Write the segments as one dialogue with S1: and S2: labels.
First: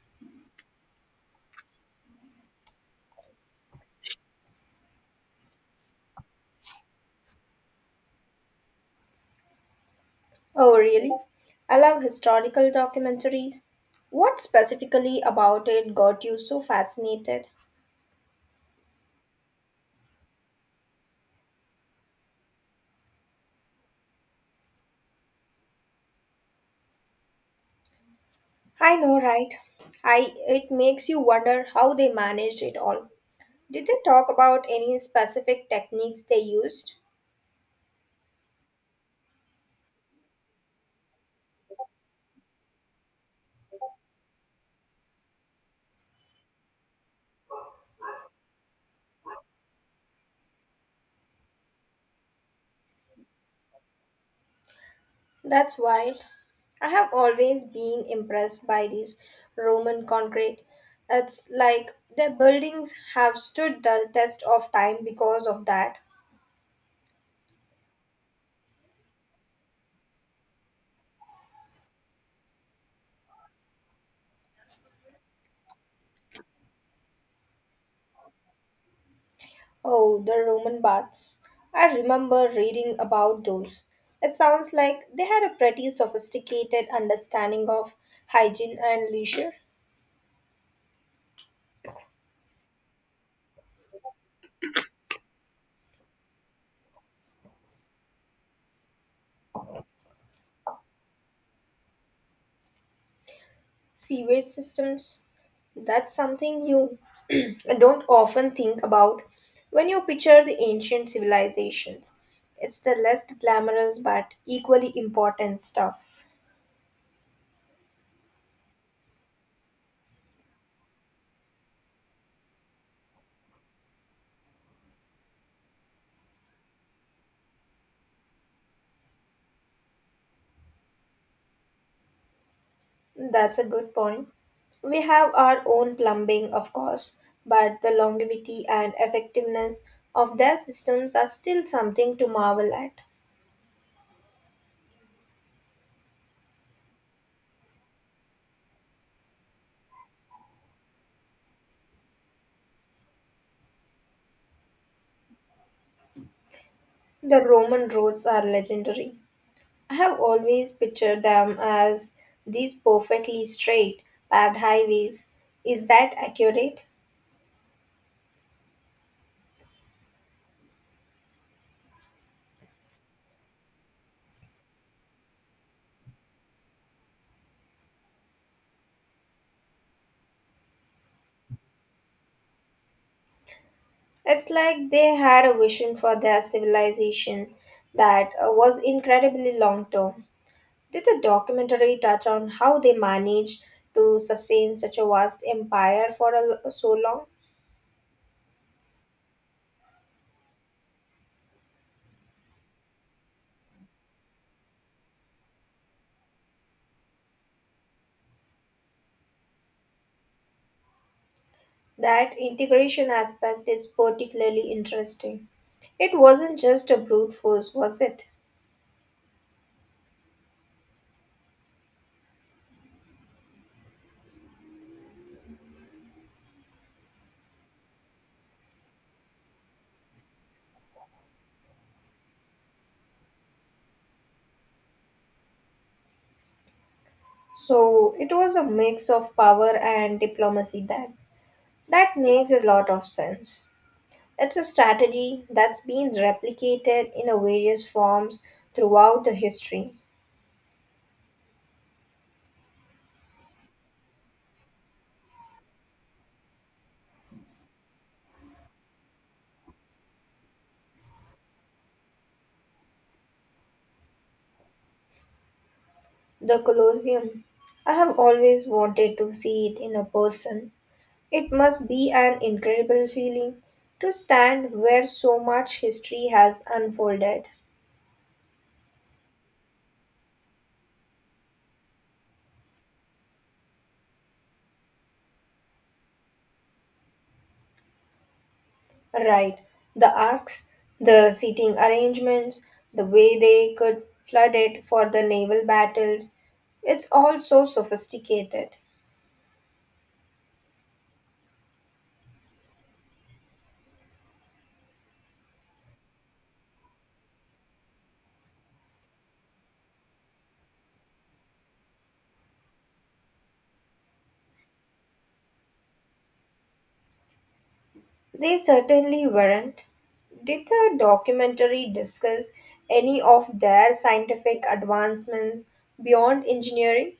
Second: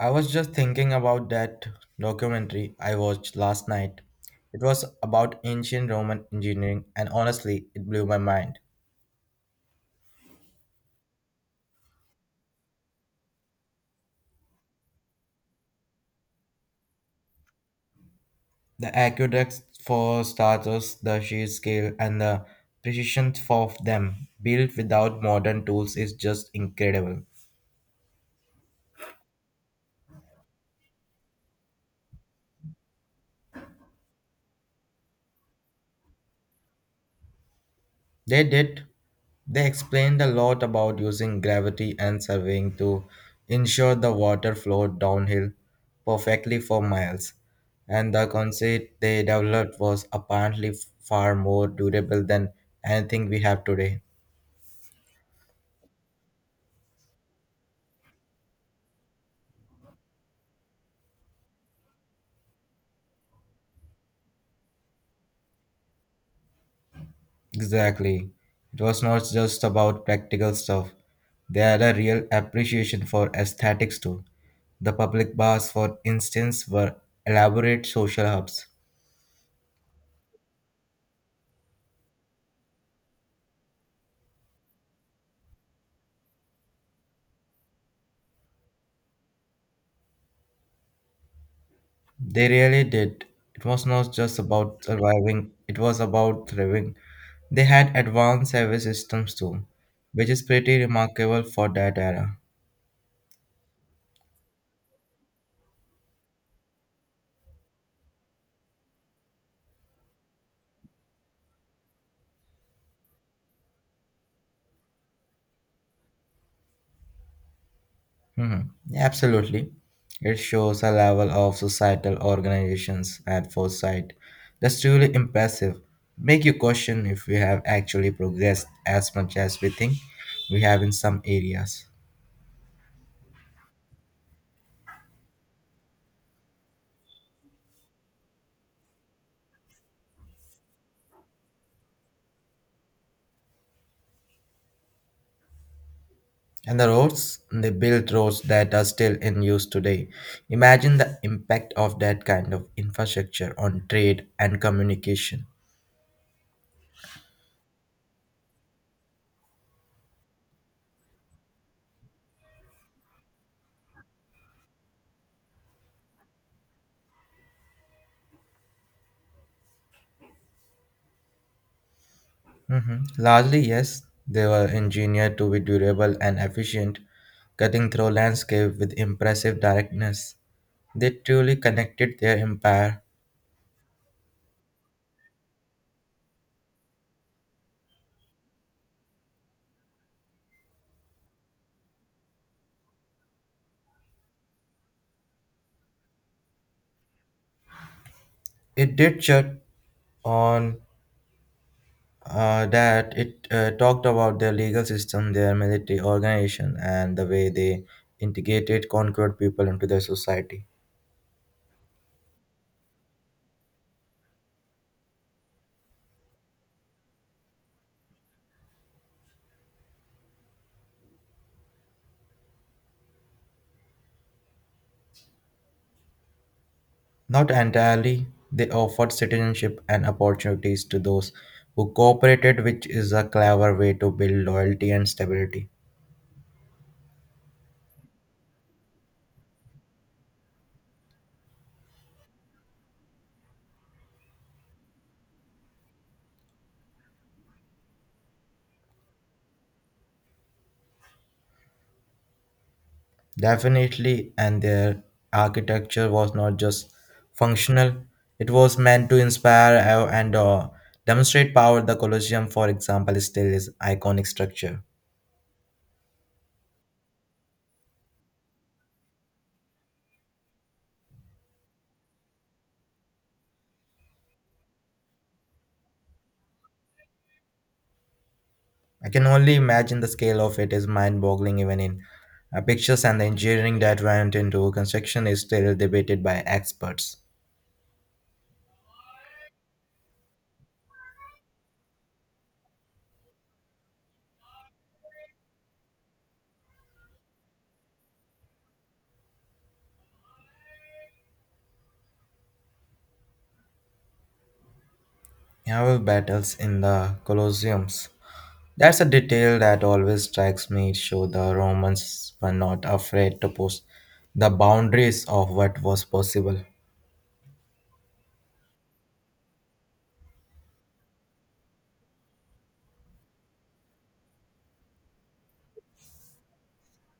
S1: I was just thinking about that documentary I watched last night. It was about ancient Roman engineering, and honestly, it blew my mind.
S2: Oh, really? I love historical documentaries. What specifically about it got you so fascinated?
S1: The aqueducts, for starters, the sheer scale and the precision of them, built without modern tools, is just incredible.
S2: I know, right? I It makes you wonder how they managed it all. Did they talk about any specific techniques they used?
S1: They did. They explained a lot about using gravity and surveying to ensure the water flowed downhill perfectly for miles. And the concept they developed was apparently far more durable than anything we have today.
S2: That's wild. I have always been impressed by these Roman concrete. It's like their buildings have stood the test of time because of that.
S1: Exactly. It was not just about practical stuff. They had a real appreciation for aesthetics too. The public baths, for instance, were elaborate social hubs.
S2: Oh, the Roman baths. I remember reading about those. It sounds like they had a pretty sophisticated understanding of hygiene and leisure.
S1: They really did. It was not just about surviving, it was about thriving. They had advanced service systems too, which is pretty remarkable for that era.
S2: Sewage systems. That's something you don't often think about when you picture the ancient civilizations. It's the less glamorous but equally important stuff.
S1: Mhm. Absolutely. It shows a level of societal organizations and foresight that's truly impressive. Make you question if we have actually progressed as much as we think we have in some areas.
S2: That's a good point. We have our own plumbing, of course, but the longevity and effectiveness of their systems are still something to marvel at.
S1: And the roads, they built roads that are still in use today. Imagine the impact of that kind of infrastructure on trade and communication.
S2: The Roman roads are legendary. I have always pictured them as these perfectly straight, paved highways. Is that accurate?
S1: Mhm. Largely, yes, they were engineered to be durable and efficient, cutting through landscape with impressive directness. They truly connected their empire.
S2: It's like they had a vision for their civilization that was incredibly long term. Did the documentary touch on how they managed to sustain such a vast empire for a, so long?
S1: It did shut on that it talked about their legal system, their military organization, and the way they integrated conquered people into their society.
S2: That integration aspect is particularly interesting. It wasn't just a brute force, was it?
S1: Not entirely, they offered citizenship and opportunities to those who cooperated, which is a clever way to build loyalty and stability.
S2: So it was a mix of power and diplomacy then. That makes a lot of sense. It's a strategy that's been replicated in a various forms throughout the history.
S1: Definitely, and their architecture was not just functional, it was meant to inspire and demonstrate power. The Colosseum, for example, is still is iconic structure.
S2: The Colosseum. I have always wanted to see it in a person. It must be an incredible feeling to stand where so much history has unfolded.
S1: I can only imagine the scale of it is mind boggling, even in pictures, and the engineering that went into construction is still debated by experts.
S2: Right, the arcs, the seating arrangements, the way they could flood it for the naval battles, it's all so sophisticated.
S1: Naval battles in the Colosseums. That's a detail that always strikes me. It Show the Romans were not afraid to push the boundaries of what was possible.
S2: They certainly weren't. Did the documentary discuss any of their scientific advancements beyond engineering?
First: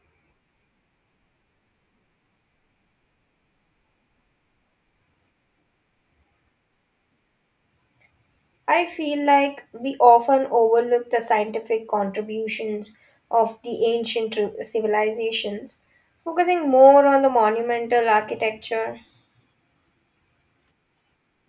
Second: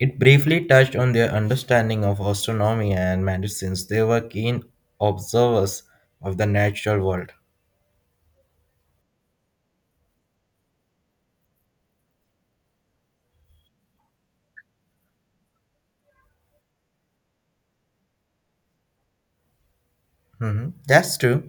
S1: It briefly touched on their understanding of astronomy and medicines. They were keen observers of the natural world.
S2: I feel like we often overlook the scientific contributions of the ancient civilizations, focusing more on the monumental architecture.
S1: Mhm. That's true.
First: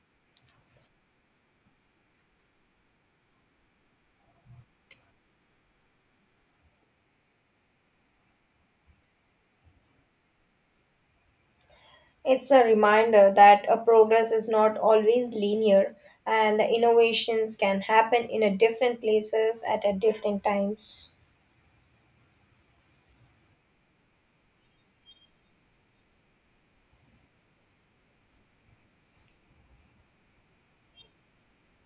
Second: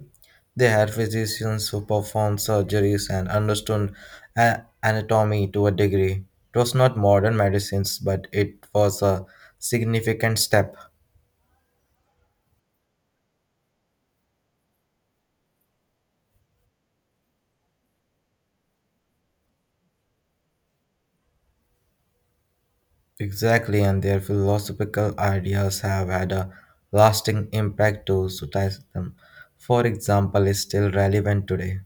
S1: They had physicians who performed surgeries and understood anatomy to a degree. It was not modern medicines, but it was a significant step.
S2: It's a reminder that a progress is not always linear and the innovations can happen in a different places at a different times.
S1: Exactly, and their philosophical ideas have had a lasting impact to society. For example, is still relevant today.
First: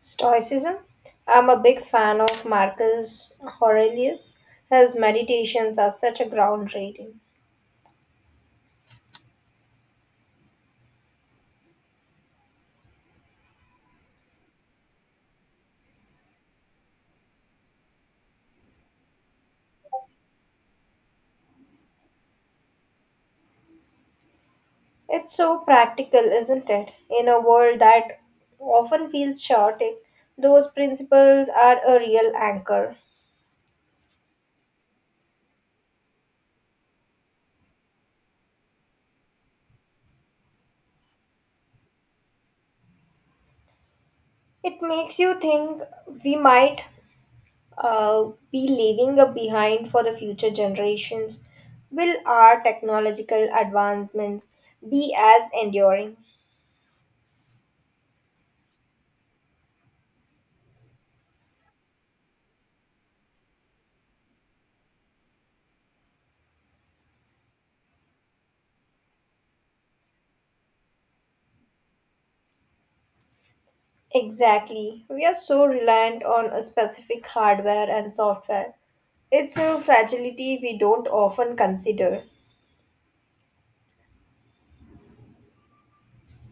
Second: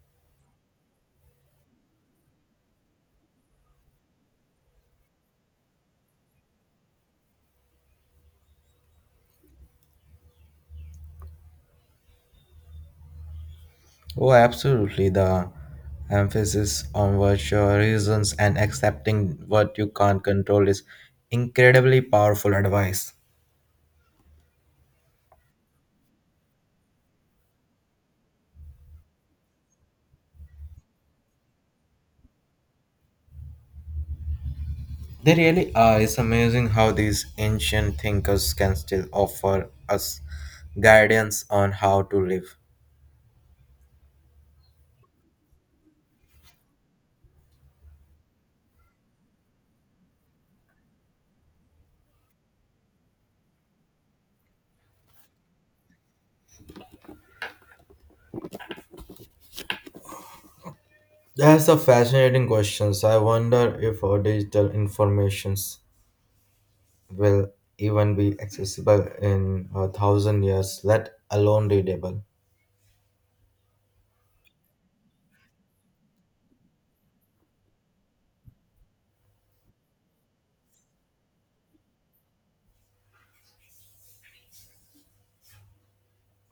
S2: Stoicism. I'm a big fan of Marcus Aurelius. His meditations are such a groundbreaking.
S1: Oh, absolutely. The emphasis on virtue, reasons, and accepting what you can't control is incredibly powerful advice.
S2: It's so practical, isn't it? In a world that often feels chaotic, those principles are a real anchor.
S1: They really are. It's amazing how these ancient thinkers can still offer us guidance on how to live.
S2: It makes you think we might uh, be leaving a behind for the future generations. Will our technological advancements be as enduring?
S1: That's a fascinating question. I wonder if our digital informations will even be accessible in a thousand years, let alone readable.
S2: Exactly. We are so reliant on a specific hardware and software. It's a fragility we don't often consider.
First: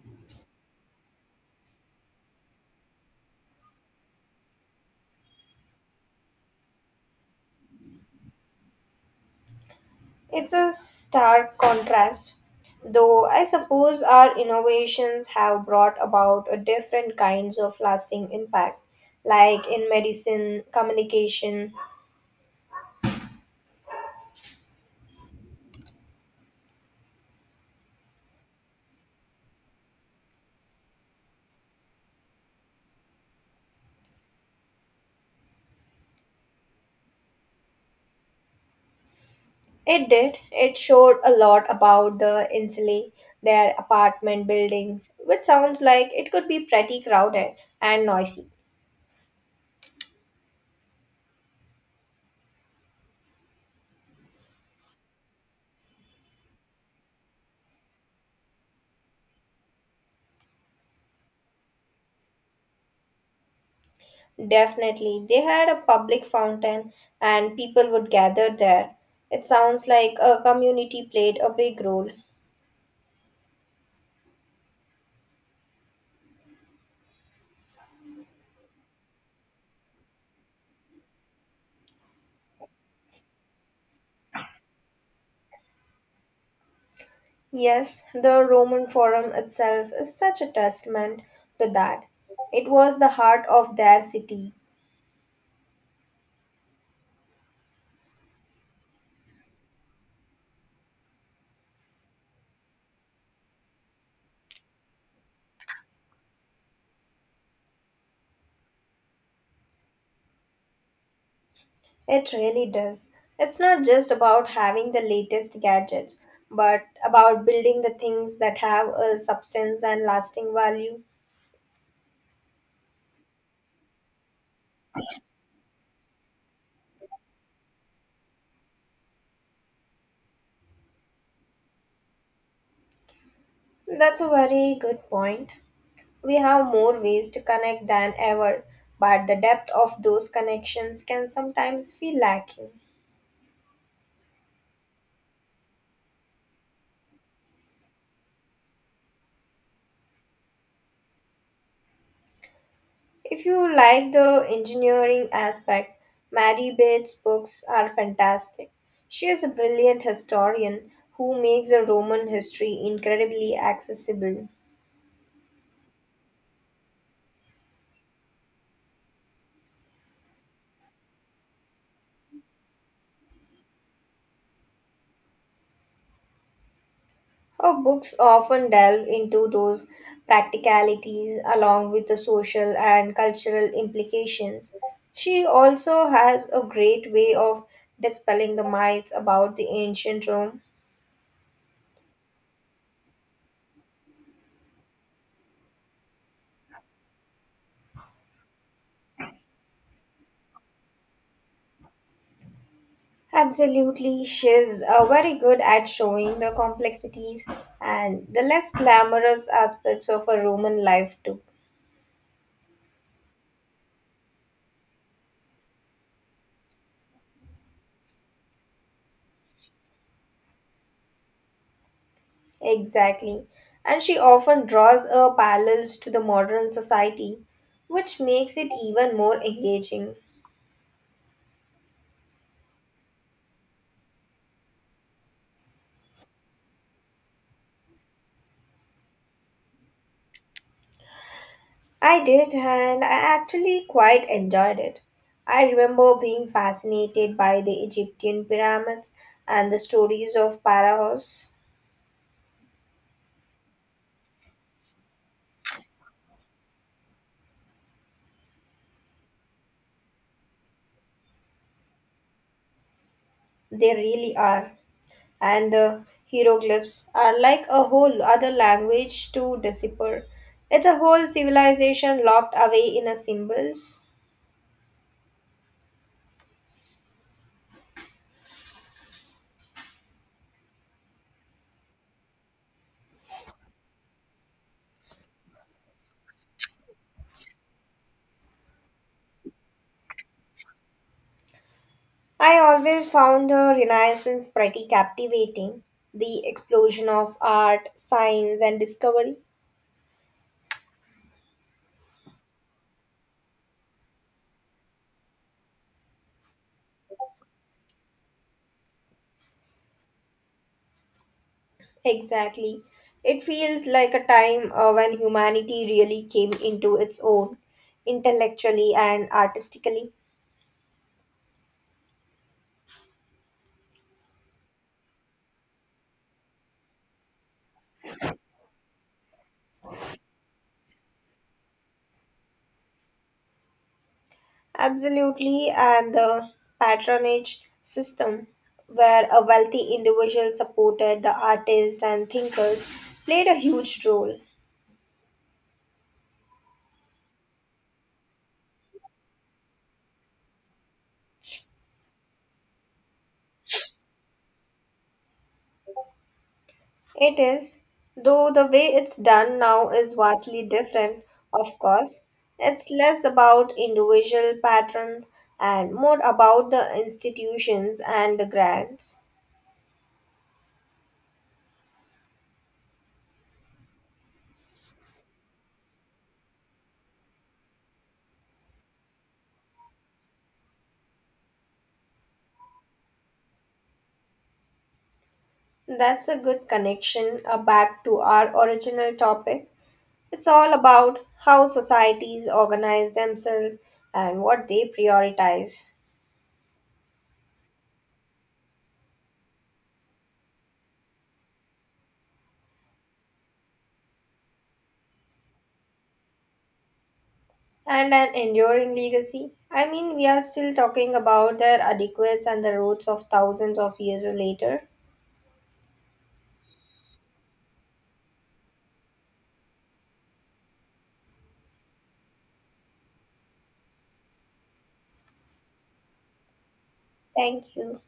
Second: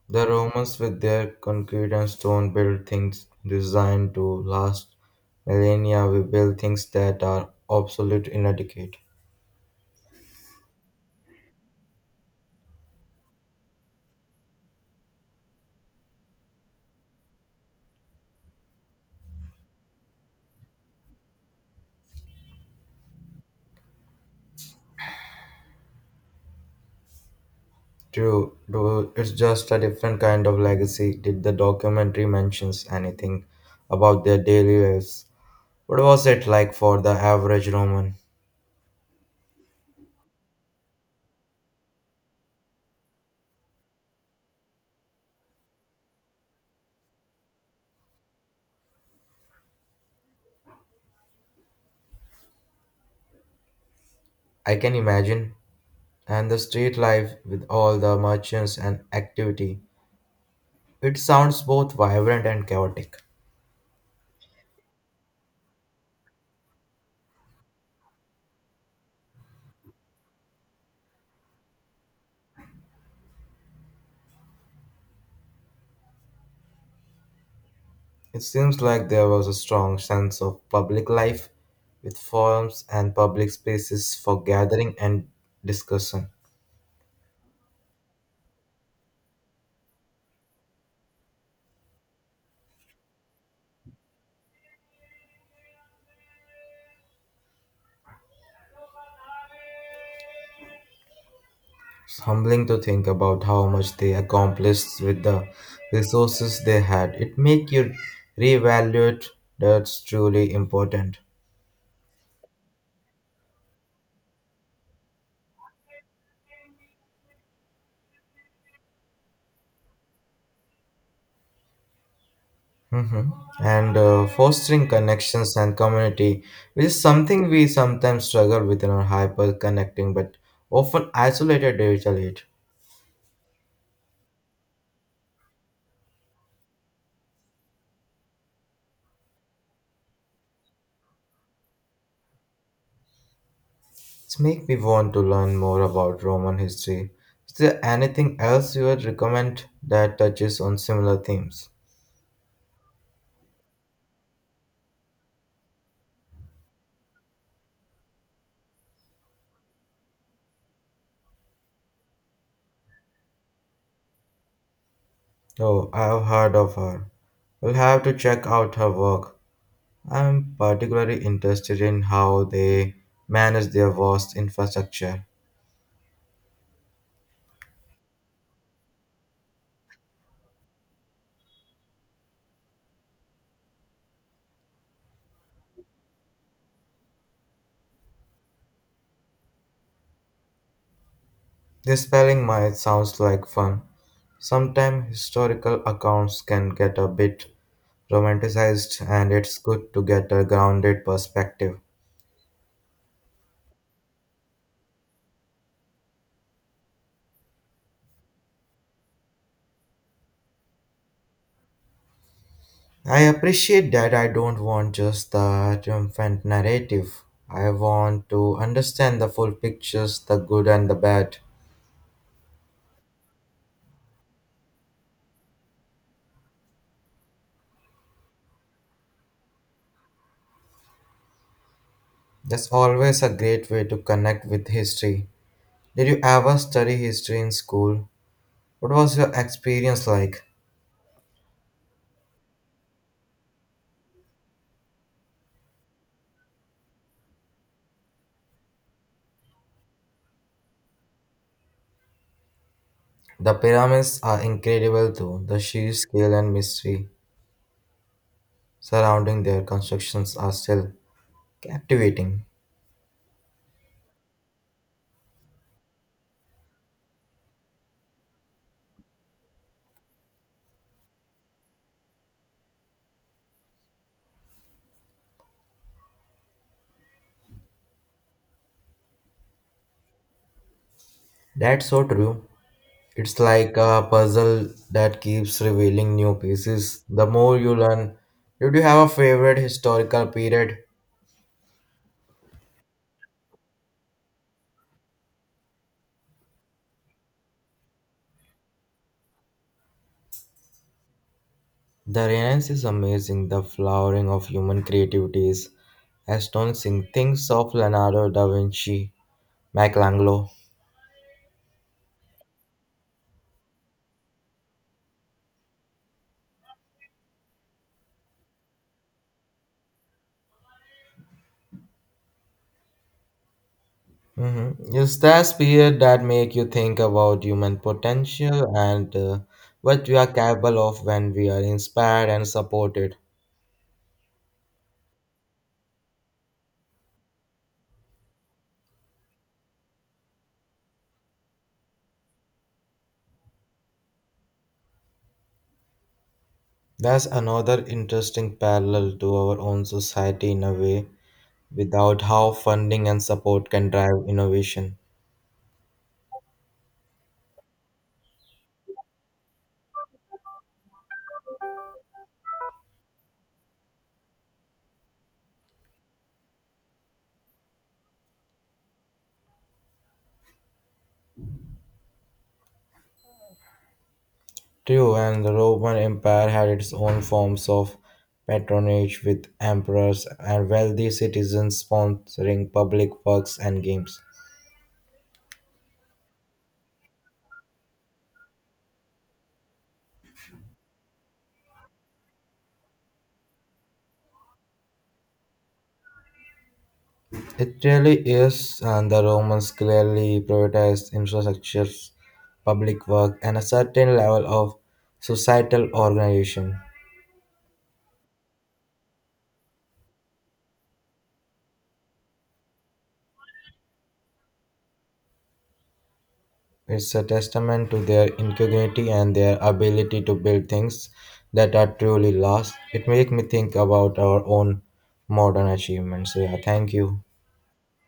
S1: The Romans, with their concrete and stone, built things designed to last millennia. We build things that are obsolete in a decade.
S2: It's a stark contrast, though I suppose our innovations have brought about a different kinds of lasting impact, like in medicine, communication.
S1: True, though it's just a different kind of legacy. Did the documentary mentions anything about their daily lives? What was it like for the average Roman?
S2: It did. It showed a lot about the Insulae, their apartment buildings, which sounds like it could be pretty crowded and noisy.
S1: I can imagine. And the street life with all the merchants and activity. It sounds both vibrant and chaotic.
S2: Definitely, they had a public fountain and people would gather there. It sounds like a community played a big role.
S1: It seems like there was a strong sense of public life, with forums and public spaces for gathering and discussion.
S2: Yes, the Roman Forum itself is such a testament to that. It was the heart of their city.
S1: It's humbling to think about how much they accomplished with the resources they had. It makes you reevaluate that's truly important.
S2: It really does. It's not just about having the latest gadgets, but about building the things that have a substance and lasting value.
S1: Mhm. And fostering connections and community, which is something we sometimes struggle with in our hyper connecting but often isolated digital age.
S2: That's a very good point. We have more ways to connect than ever, but the depth of those connections can sometimes feel lacking.
S1: It's make me want to learn more about Roman history. Is there anything else you would recommend that touches on similar themes?
S2: If you like the engineering aspect, Mary Bates' books are fantastic. She is a brilliant historian who makes the Roman history incredibly accessible.
S1: Oh, I have heard of her. We'll have to check out her work. I'm particularly interested in how they manage their vast infrastructure.
S2: Her books often delve into those practicalities along with the social and cultural implications. She also has a great way of dispelling the myths about the ancient Rome.
S1: This spelling might sounds like fun. Sometimes historical accounts can get a bit romanticized, and it's good to get a grounded perspective.
S2: Absolutely, she's very good at showing the complexities and the less glamorous aspects of a Roman life, too.
S1: I appreciate that I don't want just the triumphant narrative. I want to understand the full pictures, the good and the bad.
S2: Exactly. And she often draws parallels to the modern society, which makes it even more engaging.
S1: That's always a great way to connect with history. Did you ever study history in school? What was your experience like?
S2: I did, and I actually quite enjoyed it. I remember being fascinated by the Egyptian pyramids and the stories of Pharaohs.
S1: The pyramids are incredible too. The sheer scale and mystery surrounding their constructions are still captivating.
S2: They really are. And the hieroglyphs are like a whole other language to decipher. It's a whole civilization locked away in a symbols.
S1: That's so true. It's like a puzzle that keeps revealing new pieces the more you learn. Did you have a favorite historical period?
S2: I always found the Renaissance pretty captivating. The explosion of art, science, and discovery.
S1: The Renaissance is amazing. The flowering of human creativity is astonishing. Things of Leonardo da Vinci, Michelangelo.
S2: Exactly. It feels like a time when humanity really came into its own, intellectually and artistically.
S1: It's that period that make you think about human potential and what we are capable of when we are inspired and supported.
S2: Absolutely, and the patronage system, where a wealthy individual supported the artists and thinkers, played a huge role.
S1: That's another interesting parallel to our own society in a way. Without how funding and support can drive innovation.
S2: It is, though the way it's done now is vastly different, of course. It's less about individual patrons and more about the institutions and the grants.
S1: True, and the Roman Empire had its own forms of patronage with emperors and wealthy citizens sponsoring public works and games.
S2: That's a good connection back to our original topic. It's all about how societies organize themselves and what they prioritize.
S1: It really is, and the Romans clearly prioritized infrastructures, public work, and a certain level of societal organization.
S2: And an enduring legacy. I mean, we are still talking about their adequates and the roots of thousands of years later.
S1: It's a testament to their ingenuity and their ability to build things that are truly last. It makes me think about our own modern achievements. So, yeah, thank you.
S2: Thank you.